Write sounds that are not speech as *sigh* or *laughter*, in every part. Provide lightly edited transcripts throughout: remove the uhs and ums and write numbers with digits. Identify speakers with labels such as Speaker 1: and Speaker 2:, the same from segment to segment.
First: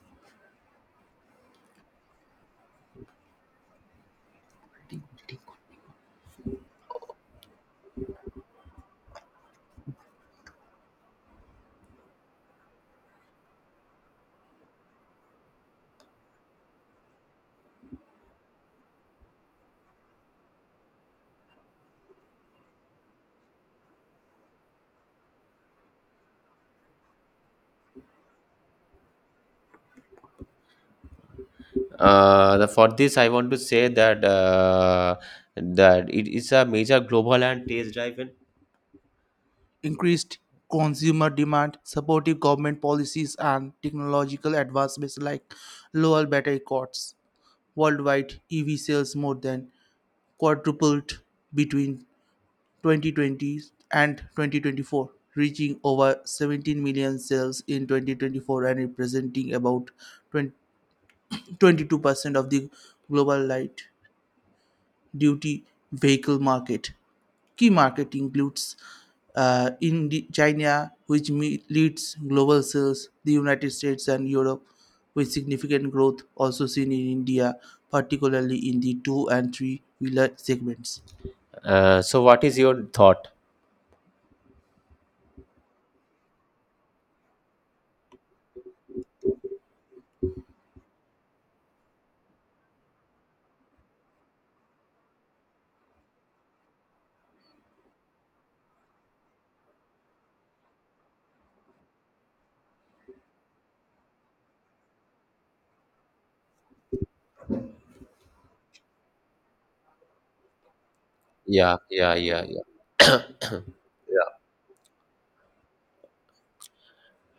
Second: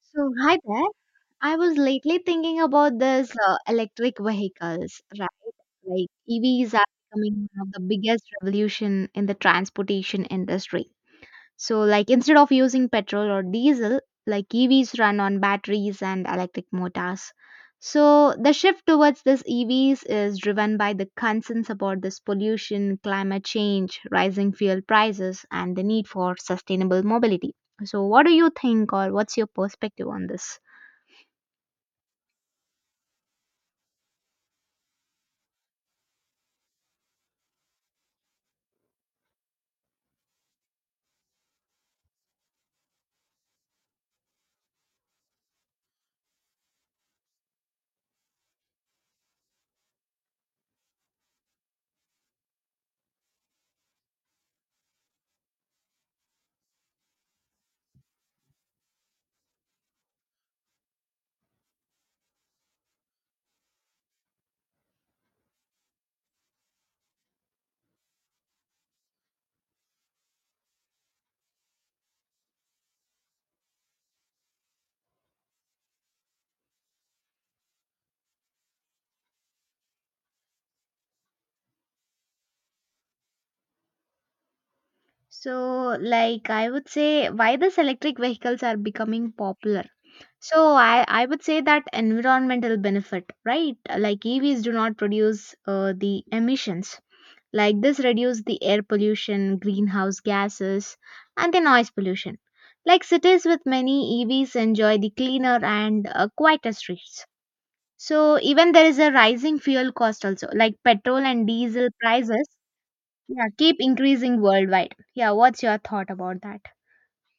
Speaker 1: So, hi there. I was lately thinking about this electric vehicles, right? Like EVs are becoming one of the biggest revolution in the transportation industry. So, like instead of using petrol or diesel, like EVs run on batteries and electric motors. So, the shift towards this EVs is driven by the concerns about this pollution, climate change, rising fuel prices, and the need for sustainable mobility. So, what do you think, or what's your perspective on this?
Speaker 2: For this, I want to say that it is a major global and taste-driven. Increased consumer demand, supportive government policies, and technological advancements like lower battery costs. Worldwide, EV sales more than quadrupled between 2020 and 2024, reaching over 17 million sales in 2024 and representing about 20, 22% of the global light duty vehicle market. Key market includes in China, which leads global sales, the United States and Europe, with significant growth also seen in India, particularly in the two and three wheeler segments. So what is your thought?
Speaker 1: So, like I would say, why these electric vehicles are becoming popular? So I would say that environmental benefit, right? Like EVs do not produce the emissions. Like this reduce the air pollution, greenhouse gases, and the noise pollution. Like cities with many EVs enjoy the cleaner and quieter streets. So even there is a rising fuel cost also, like petrol and
Speaker 2: Yeah,
Speaker 1: diesel
Speaker 2: yeah, yeah,
Speaker 1: prices.
Speaker 2: yeah. *coughs*
Speaker 1: Yeah,
Speaker 2: Yeah.
Speaker 1: keep increasing worldwide. Yeah, what's your thought about that?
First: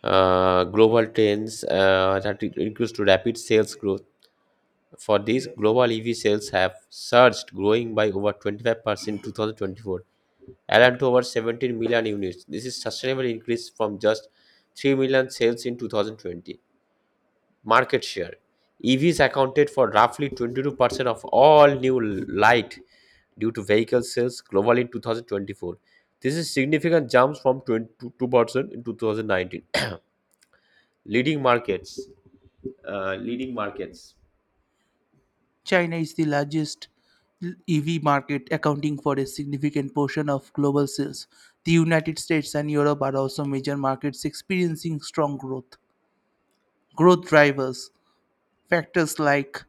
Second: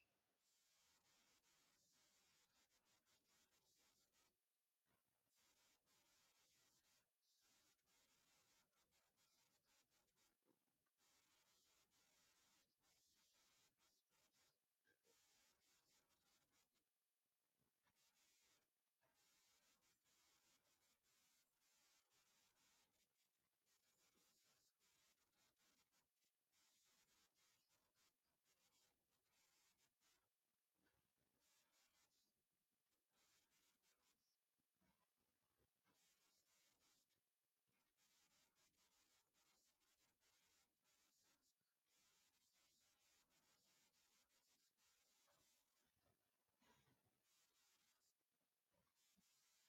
Speaker 2: Global trends that includes to rapid sales growth. For these, global EV sales have surged, growing by over 25% in 2024, adding to over 17 million units. This is sustainable increase from just 3 million sales in 2020. Market share. EVs accounted for roughly 22% of all new light due to vehicle sales globally in 2024. This is significant jumps from 22% in 2019. *coughs* *clears throat* Leading markets. Leading markets. China is the largest EV market, accounting for a significant portion of global sales. The United States and Europe are also major markets experiencing strong growth. Growth drivers factors like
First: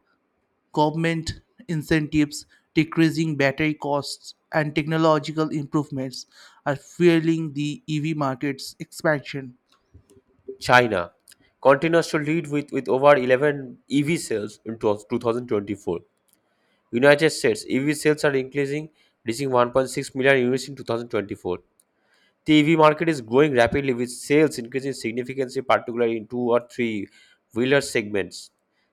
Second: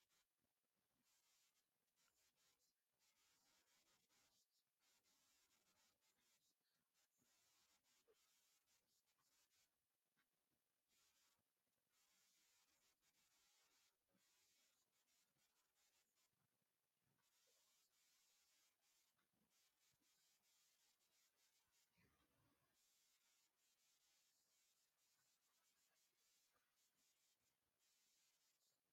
Speaker 2: government incentives, decreasing battery costs, and technological improvements are fueling the EV market's expansion. China continues to lead with over 11 EV sales in 12 2024, United States EV sales are increasing, reaching 1.6 million units in 2024. The EV market is growing rapidly with sales increasing significantly, particularly in two or three wheeler segments.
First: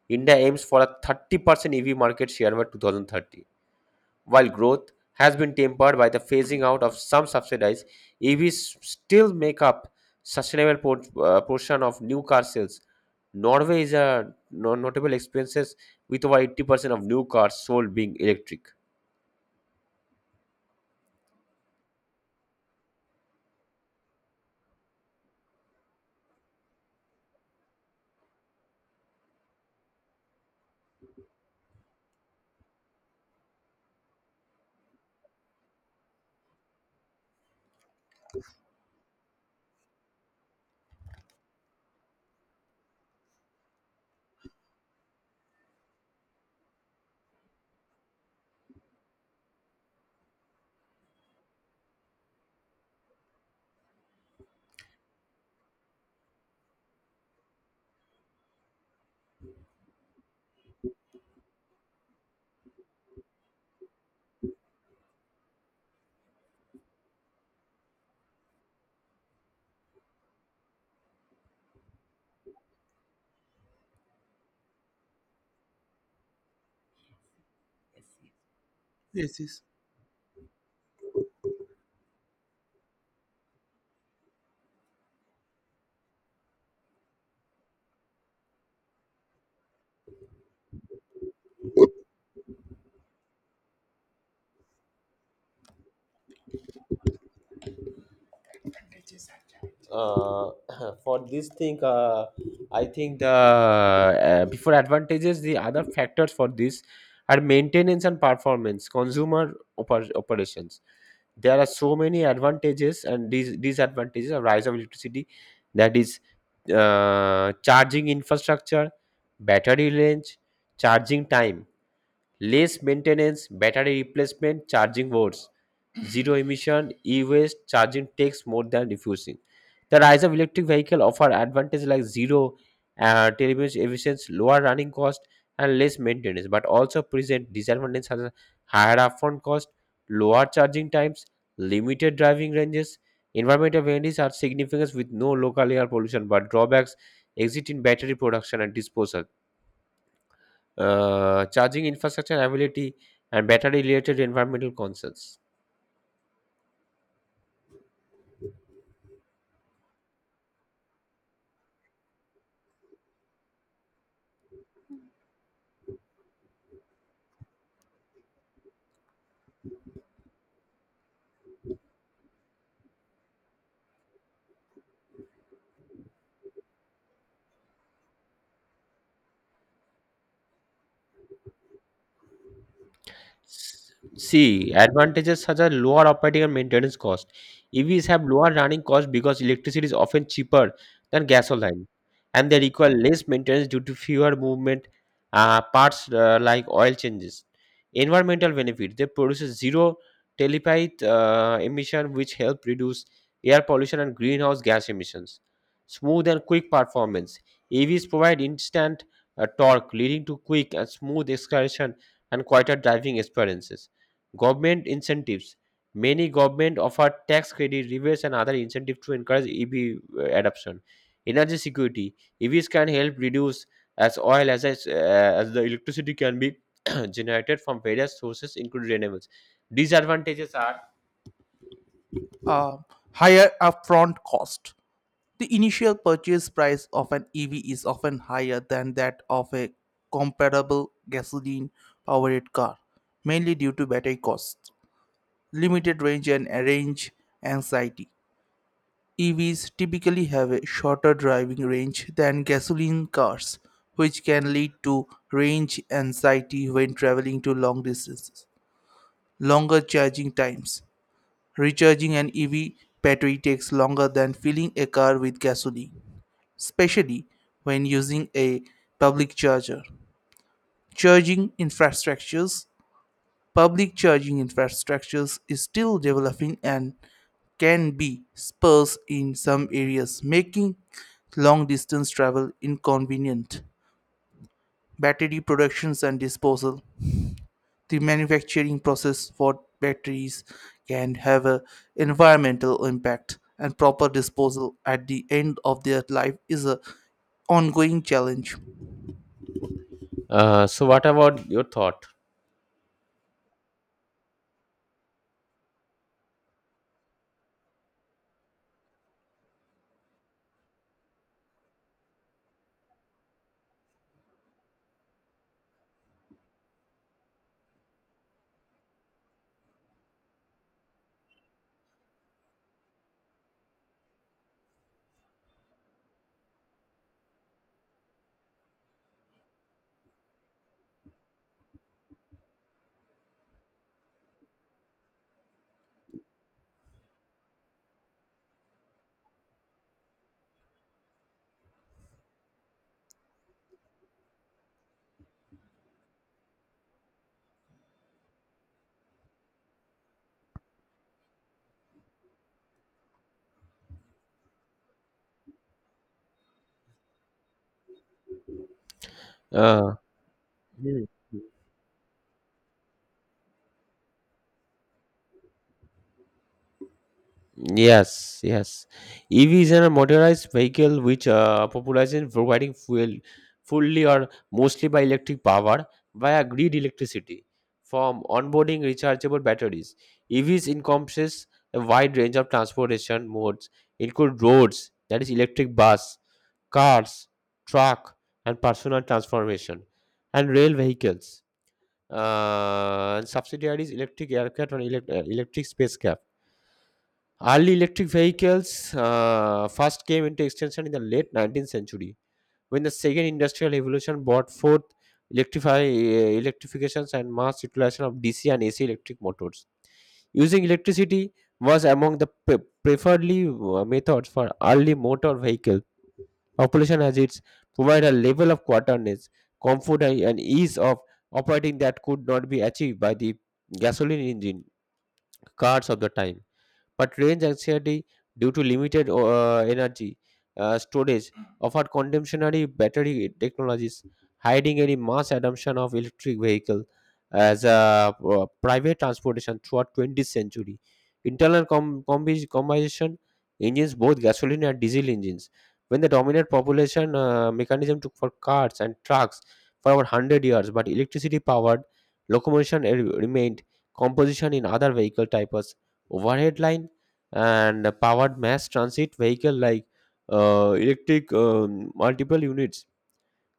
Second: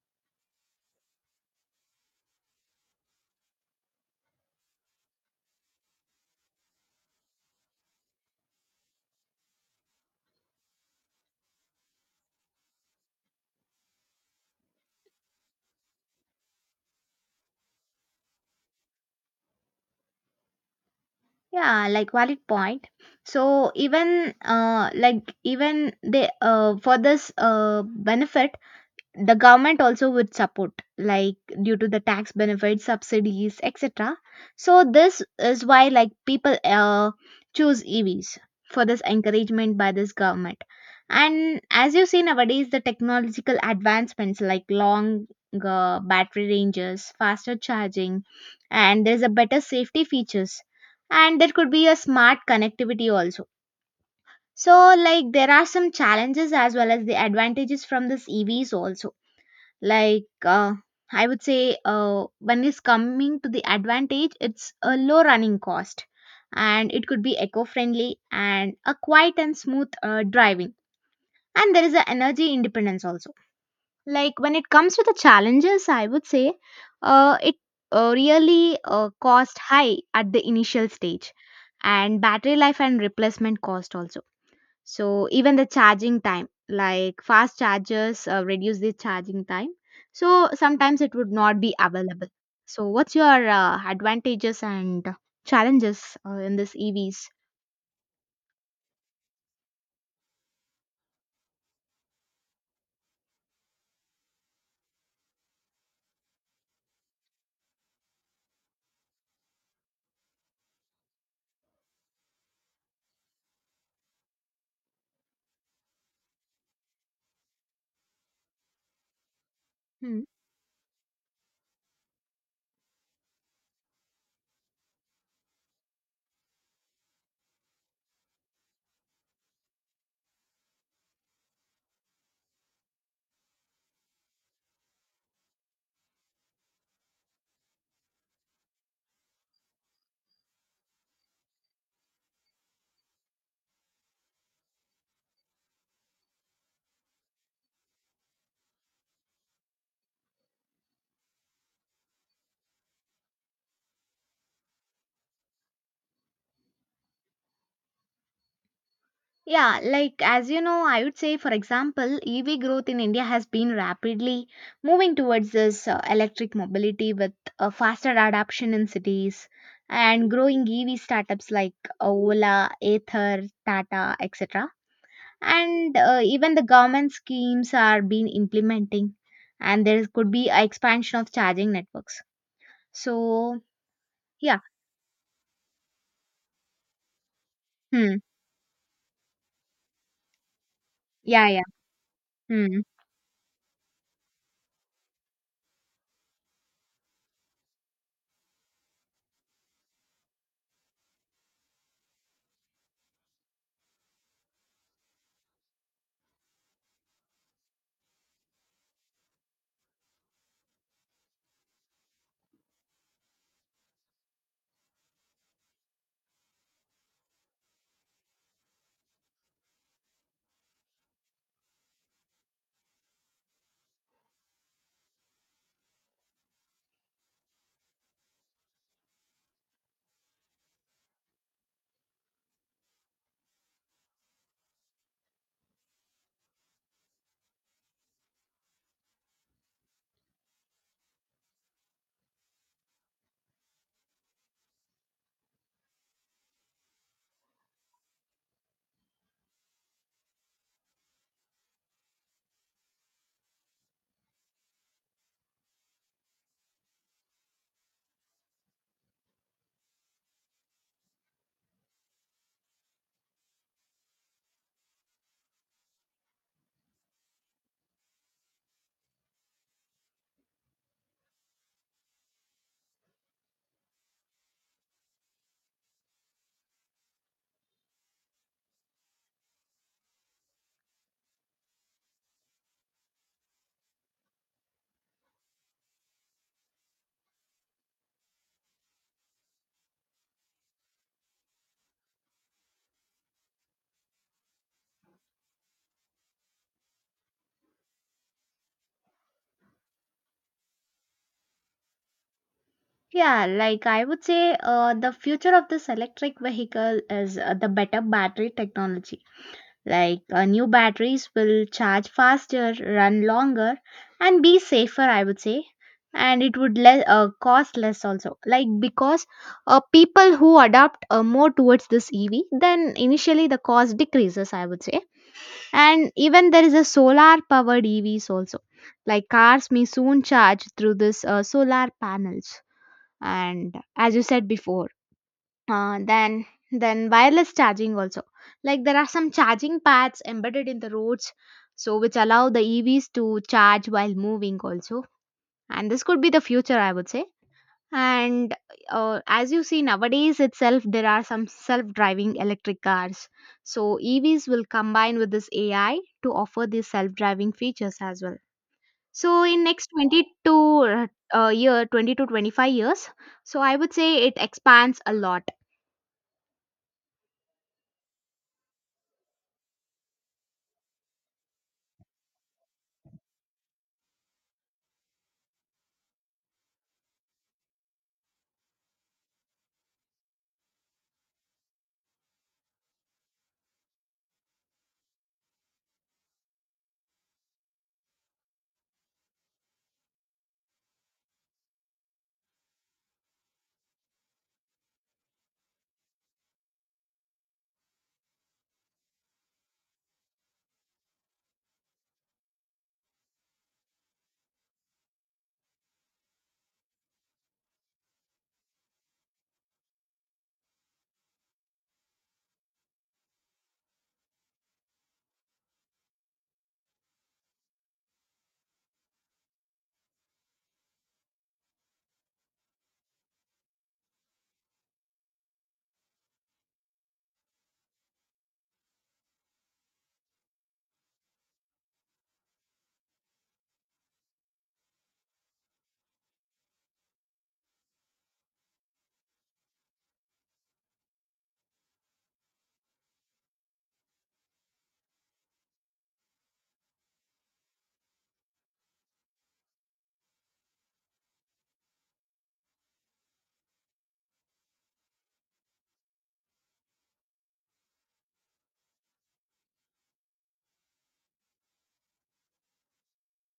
Speaker 2: India aims for a 30% EV market share by 2030. While growth has been tempered by the phasing out of some subsidies, EVs still make up sustainable portion of new car sales. Norway is a notable experiences with over 80% of new cars sold being electric.
Speaker 1: Yeah, like valid point. So even like even they for this benefit, the government also would support, like due to the tax benefits subsidies etc. So this is why like people choose evs for this encouragement by this government. And as you see nowadays the technological advancements like long battery ranges, faster charging, and there's a better safety features, and there could be a smart connectivity also. So like there are some challenges as well as the advantages from this evs also. Like I would say, when it's coming to the advantage it's a low running cost, and it could be eco-friendly and a quiet and smooth driving, and there is an energy independence also. Like when it comes to the challenges I would say, it really
Speaker 2: Yes,
Speaker 1: cost
Speaker 2: yes.
Speaker 1: high at the initial stage, and battery life and replacement cost also. So even the charging time, like fast chargers reduce the charging time. So sometimes it would not be available. So what's your advantages and challenges in this EVs?
Speaker 2: uh, *clears throat* for this thing, I think the before advantages, the other factors for this are maintenance and performance, consumer operations. There are so many advantages and these disadvantages of rise of electricity, that is charging infrastructure, battery
Speaker 1: Hmm.
Speaker 2: range, charging time, less maintenance, battery replacement, charging boards, zero emission, e-waste, charging takes more than refusing. The rise of electric vehicle offer advantages like zero turbulence emissions, lower running cost, and less maintenance, but also present disadvantages such as higher upfront cost, lower charging times, limited driving ranges. Environmental benefits are significant with no local air pollution, but drawbacks exist in battery production and disposal, charging infrastructure availability, and battery-related environmental concerns.
Speaker 1: Yeah, like as you know, I would say, for example, EV growth in India has been rapidly moving towards this electric mobility with a faster adoption in cities, and growing EV startups like Ola, Ather, Tata, etc. And even the government schemes are being implementing, and there could be a expansion of charging networks. So yeah.
Speaker 2: See, advantages such as lower operating and maintenance cost. EVs
Speaker 1: Hmm.
Speaker 2: have lower running costs because electricity is often cheaper than
Speaker 1: Yeah, yeah.
Speaker 2: gasoline, and they
Speaker 1: Hmm.
Speaker 2: require less maintenance due to fewer movement parts like oil changes. Environmental benefit: they produce a zero tailpipe emission, which help reduce air pollution and greenhouse gas emissions. Smooth and quick performance: EVs provide instant torque, leading to quick and smooth acceleration and quieter driving experiences. Government incentives. Many government offer tax credit, rebates, and other incentives to encourage EV adoption. Energy security. EVs can help reduce as oil as the electricity can be *coughs* *clears throat* generated from various sources, including renewables. Disadvantages are uh, higher upfront cost. The initial purchase price of an EV is often higher than that of a comparable gasoline powered car, mainly due to battery costs, limited range, and range anxiety. EVs typically have a shorter driving range than gasoline cars, which can lead to range anxiety when traveling to long distances. Longer charging times. Recharging an EV battery takes longer than filling a car with gasoline, especially when using a public charger. Charging infrastructures, public charging infrastructures is still developing and can be sparse in some areas, making long distance travel inconvenient. Battery productions and disposal. The manufacturing process for batteries can have an environmental impact, and proper disposal at the end of their life is a ongoing challenge. So what about your thought?
Speaker 1: Yeah, like I would say the future of this electric vehicle is the better battery technology. Like new batteries will charge faster, run longer, and be safer, I would say. And it would cost less also. Like because people who adapt more towards this EV, then initially the cost decreases, I would say. And even there is a solar powered EVs also. Like cars may soon charge through this solar panels. And as you said before, uh, then then wireless charging also, like there are some charging pads embedded in the roads, so which allow the evs to charge while moving also, and this could be the future I would say. And as you see nowadays itself there are some self driving electric cars, so evs will combine with this ai to offer these self driving features as well. So in next
Speaker 2: Uh,
Speaker 1: 20
Speaker 2: Hmm.
Speaker 1: to uh, year 20 to 25 years, so I would say it expands a lot.
Speaker 2: Yes, yes. EVs are a motorized vehicle which popularize providing fuel fully or mostly by electric power via grid electricity from onboarding rechargeable batteries. EVs encompasses a wide range of transportation modes, include roads, that is electric bus, cars, truck, and personal transformation, and rail vehicles. And subsidiaries electric aircraft and electric spacecraft. Early electric vehicles first came into extension in the late 19th century when the second industrial revolution brought forth electrifications and mass utilization of DC and AC electric motors. Using electricity was among the preferred methods for early motor vehicle population as it provide a level of quarterness, comfort and ease of operating that could not be achieved by the gasoline engine cars of the time, but range anxiety due to limited energy storage offered contemporary battery technologies hiding any mass adoption of electric vehicle as a private transportation throughout 20th century. Internal combustion engines, both gasoline and diesel engines, when the dominant population mechanism took for cars and trucks for over 100 years, but electricity powered locomotion remained composition in other vehicle types, overhead line and powered mass transit vehicle like electric multiple units,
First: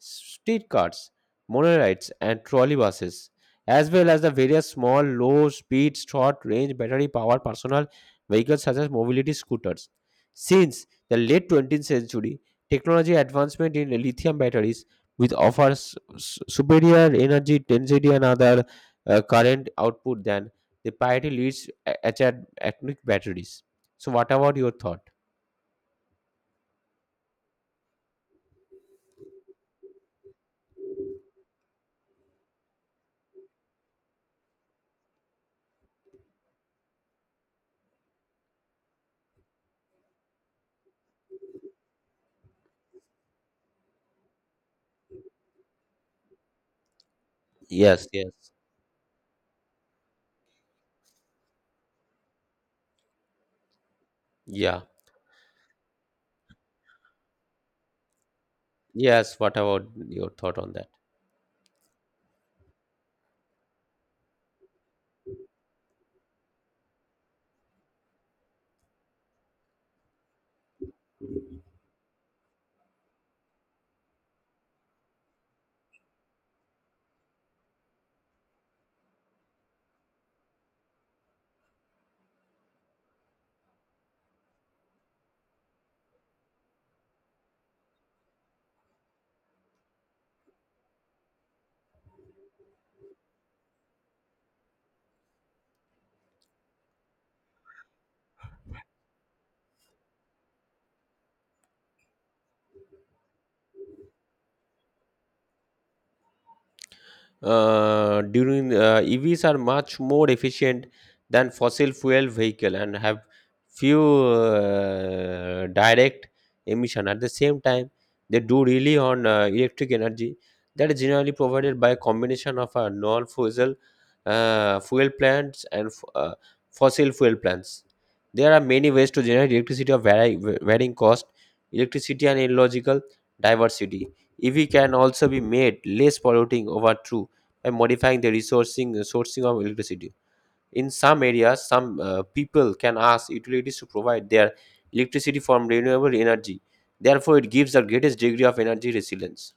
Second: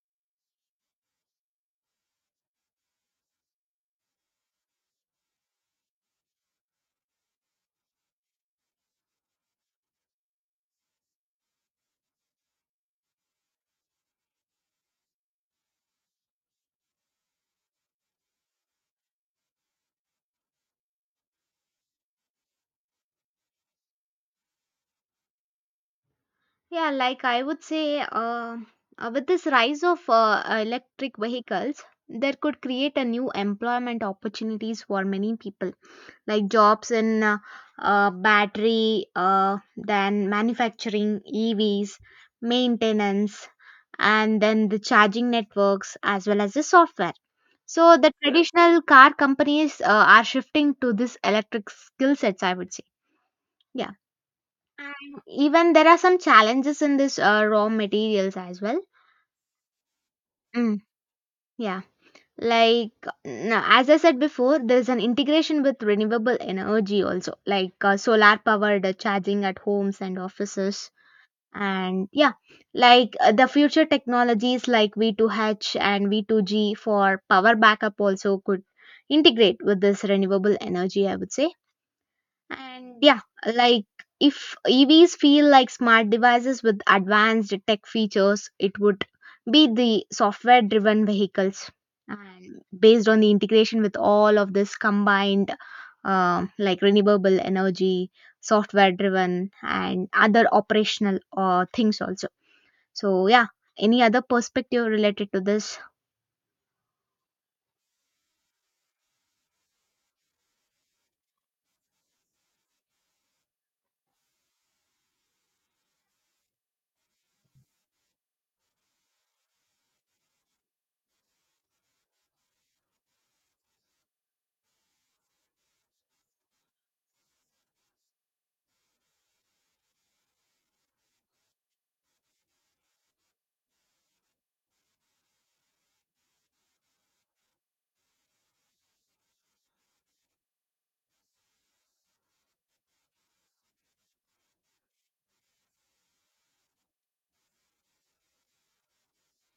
Speaker 2: streetcars, monorails, and trolleybuses, as well as the various small, low speed, short range battery powered personal vehicles such as mobility scooters. Since the late 20th century, technology advancement in lithium batteries which offers superior energy density and other current output than the priority leads atomic batteries. So, what about your thought?
Speaker 1: Yeah, like I would say, with this rise of electric vehicles, there could create a new employment opportunities for many people, like jobs in battery, then manufacturing, EVs, maintenance, and then the charging networks as well as the software. So
Speaker 2: Yes,
Speaker 1: the
Speaker 2: yes,
Speaker 1: traditional car companies are shifting to this electric skill sets, I would say. Yeah.
Speaker 2: yeah,
Speaker 1: And even there are some challenges in this raw materials as well.
Speaker 2: yes. What about your thought on
Speaker 1: Mm,
Speaker 2: that?
Speaker 1: yeah. Like, no, as I said before, there's an integration with renewable energy also, like solar powered charging at homes and offices. And yeah, like the future technologies like V2H and V2G for power backup also could integrate with this renewable energy, I would say. And yeah, like if EVs feel like smart devices with advanced tech features, it would be the software driven vehicles. And based on the integration with all of this combined, like renewable energy, software driven, and other operational things also. So, yeah, any other perspective related to this?
Speaker 2: During EVs are much more efficient than fossil fuel vehicle and have few direct emission. At the same time, they do really on electric energy that is generally provided by a combination of a non-fossil fuel plants and fossil fuel plants. There are many ways to generate electricity of varying cost, electricity and illogical diversity. EV can also be made less polluting over true and modifying the resourcing sourcing of electricity. In some areas, some people can ask utilities to provide their electricity from renewable energy. Therefore, it gives the greatest degree of energy resilience.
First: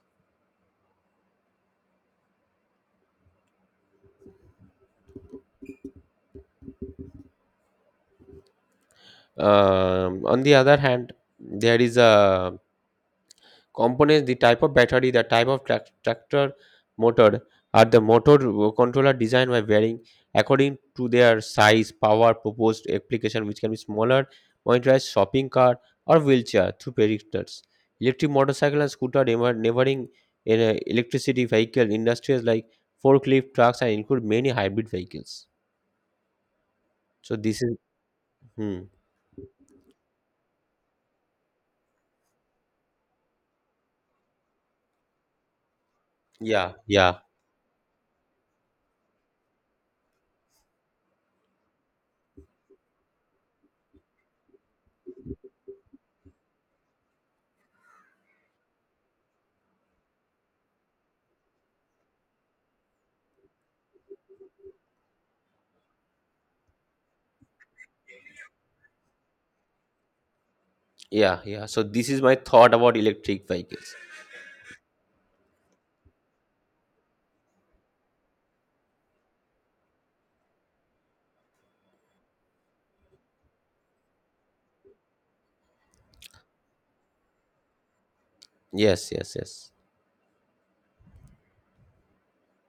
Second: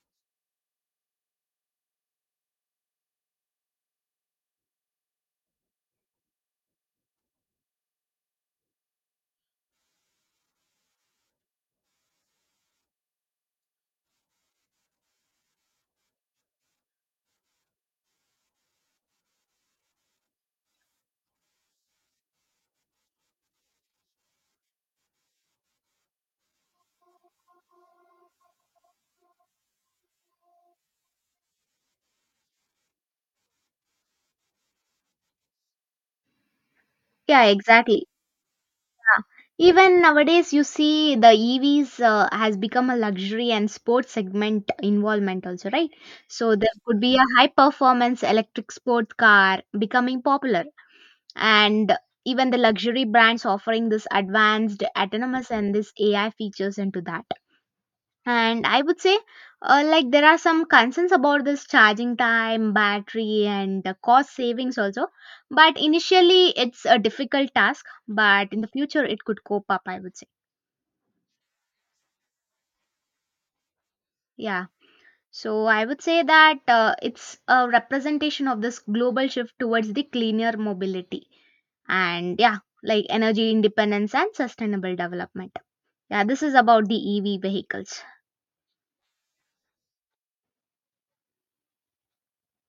Speaker 2: On the other hand, there is a components, the type of battery, the type of tractor motor, are the motor controller designed by varying according to their size power proposed application, which can be smaller motorized shopping cart or wheelchair through predictors electric motorcycle and scooter never neighboring in a electricity vehicle industries like forklift trucks and include many hybrid vehicles. So
Speaker 1: Yeah,
Speaker 2: this is
Speaker 1: exactly.
Speaker 2: hmm,
Speaker 1: Even nowadays, you see the EVs has become a luxury and sports segment involvement also, right? So there
Speaker 2: yeah,
Speaker 1: could be
Speaker 2: yeah,
Speaker 1: a high performance electric sport car becoming popular, and even the luxury brands offering this advanced autonomous and this AI features into that. And I would say, like, there are some concerns about this charging time, battery, and cost savings also. But initially, it's a difficult task, but in the future, it could cope up, I would say.
Speaker 2: yeah, yeah, so this is my thought about electric vehicles.
Speaker 1: Yeah. So I would say that it's a representation of this global shift towards the cleaner mobility and, yeah, like energy independence and sustainable development. Yeah, this is about the EV vehicles.
Speaker 2: Yes, yes, yes.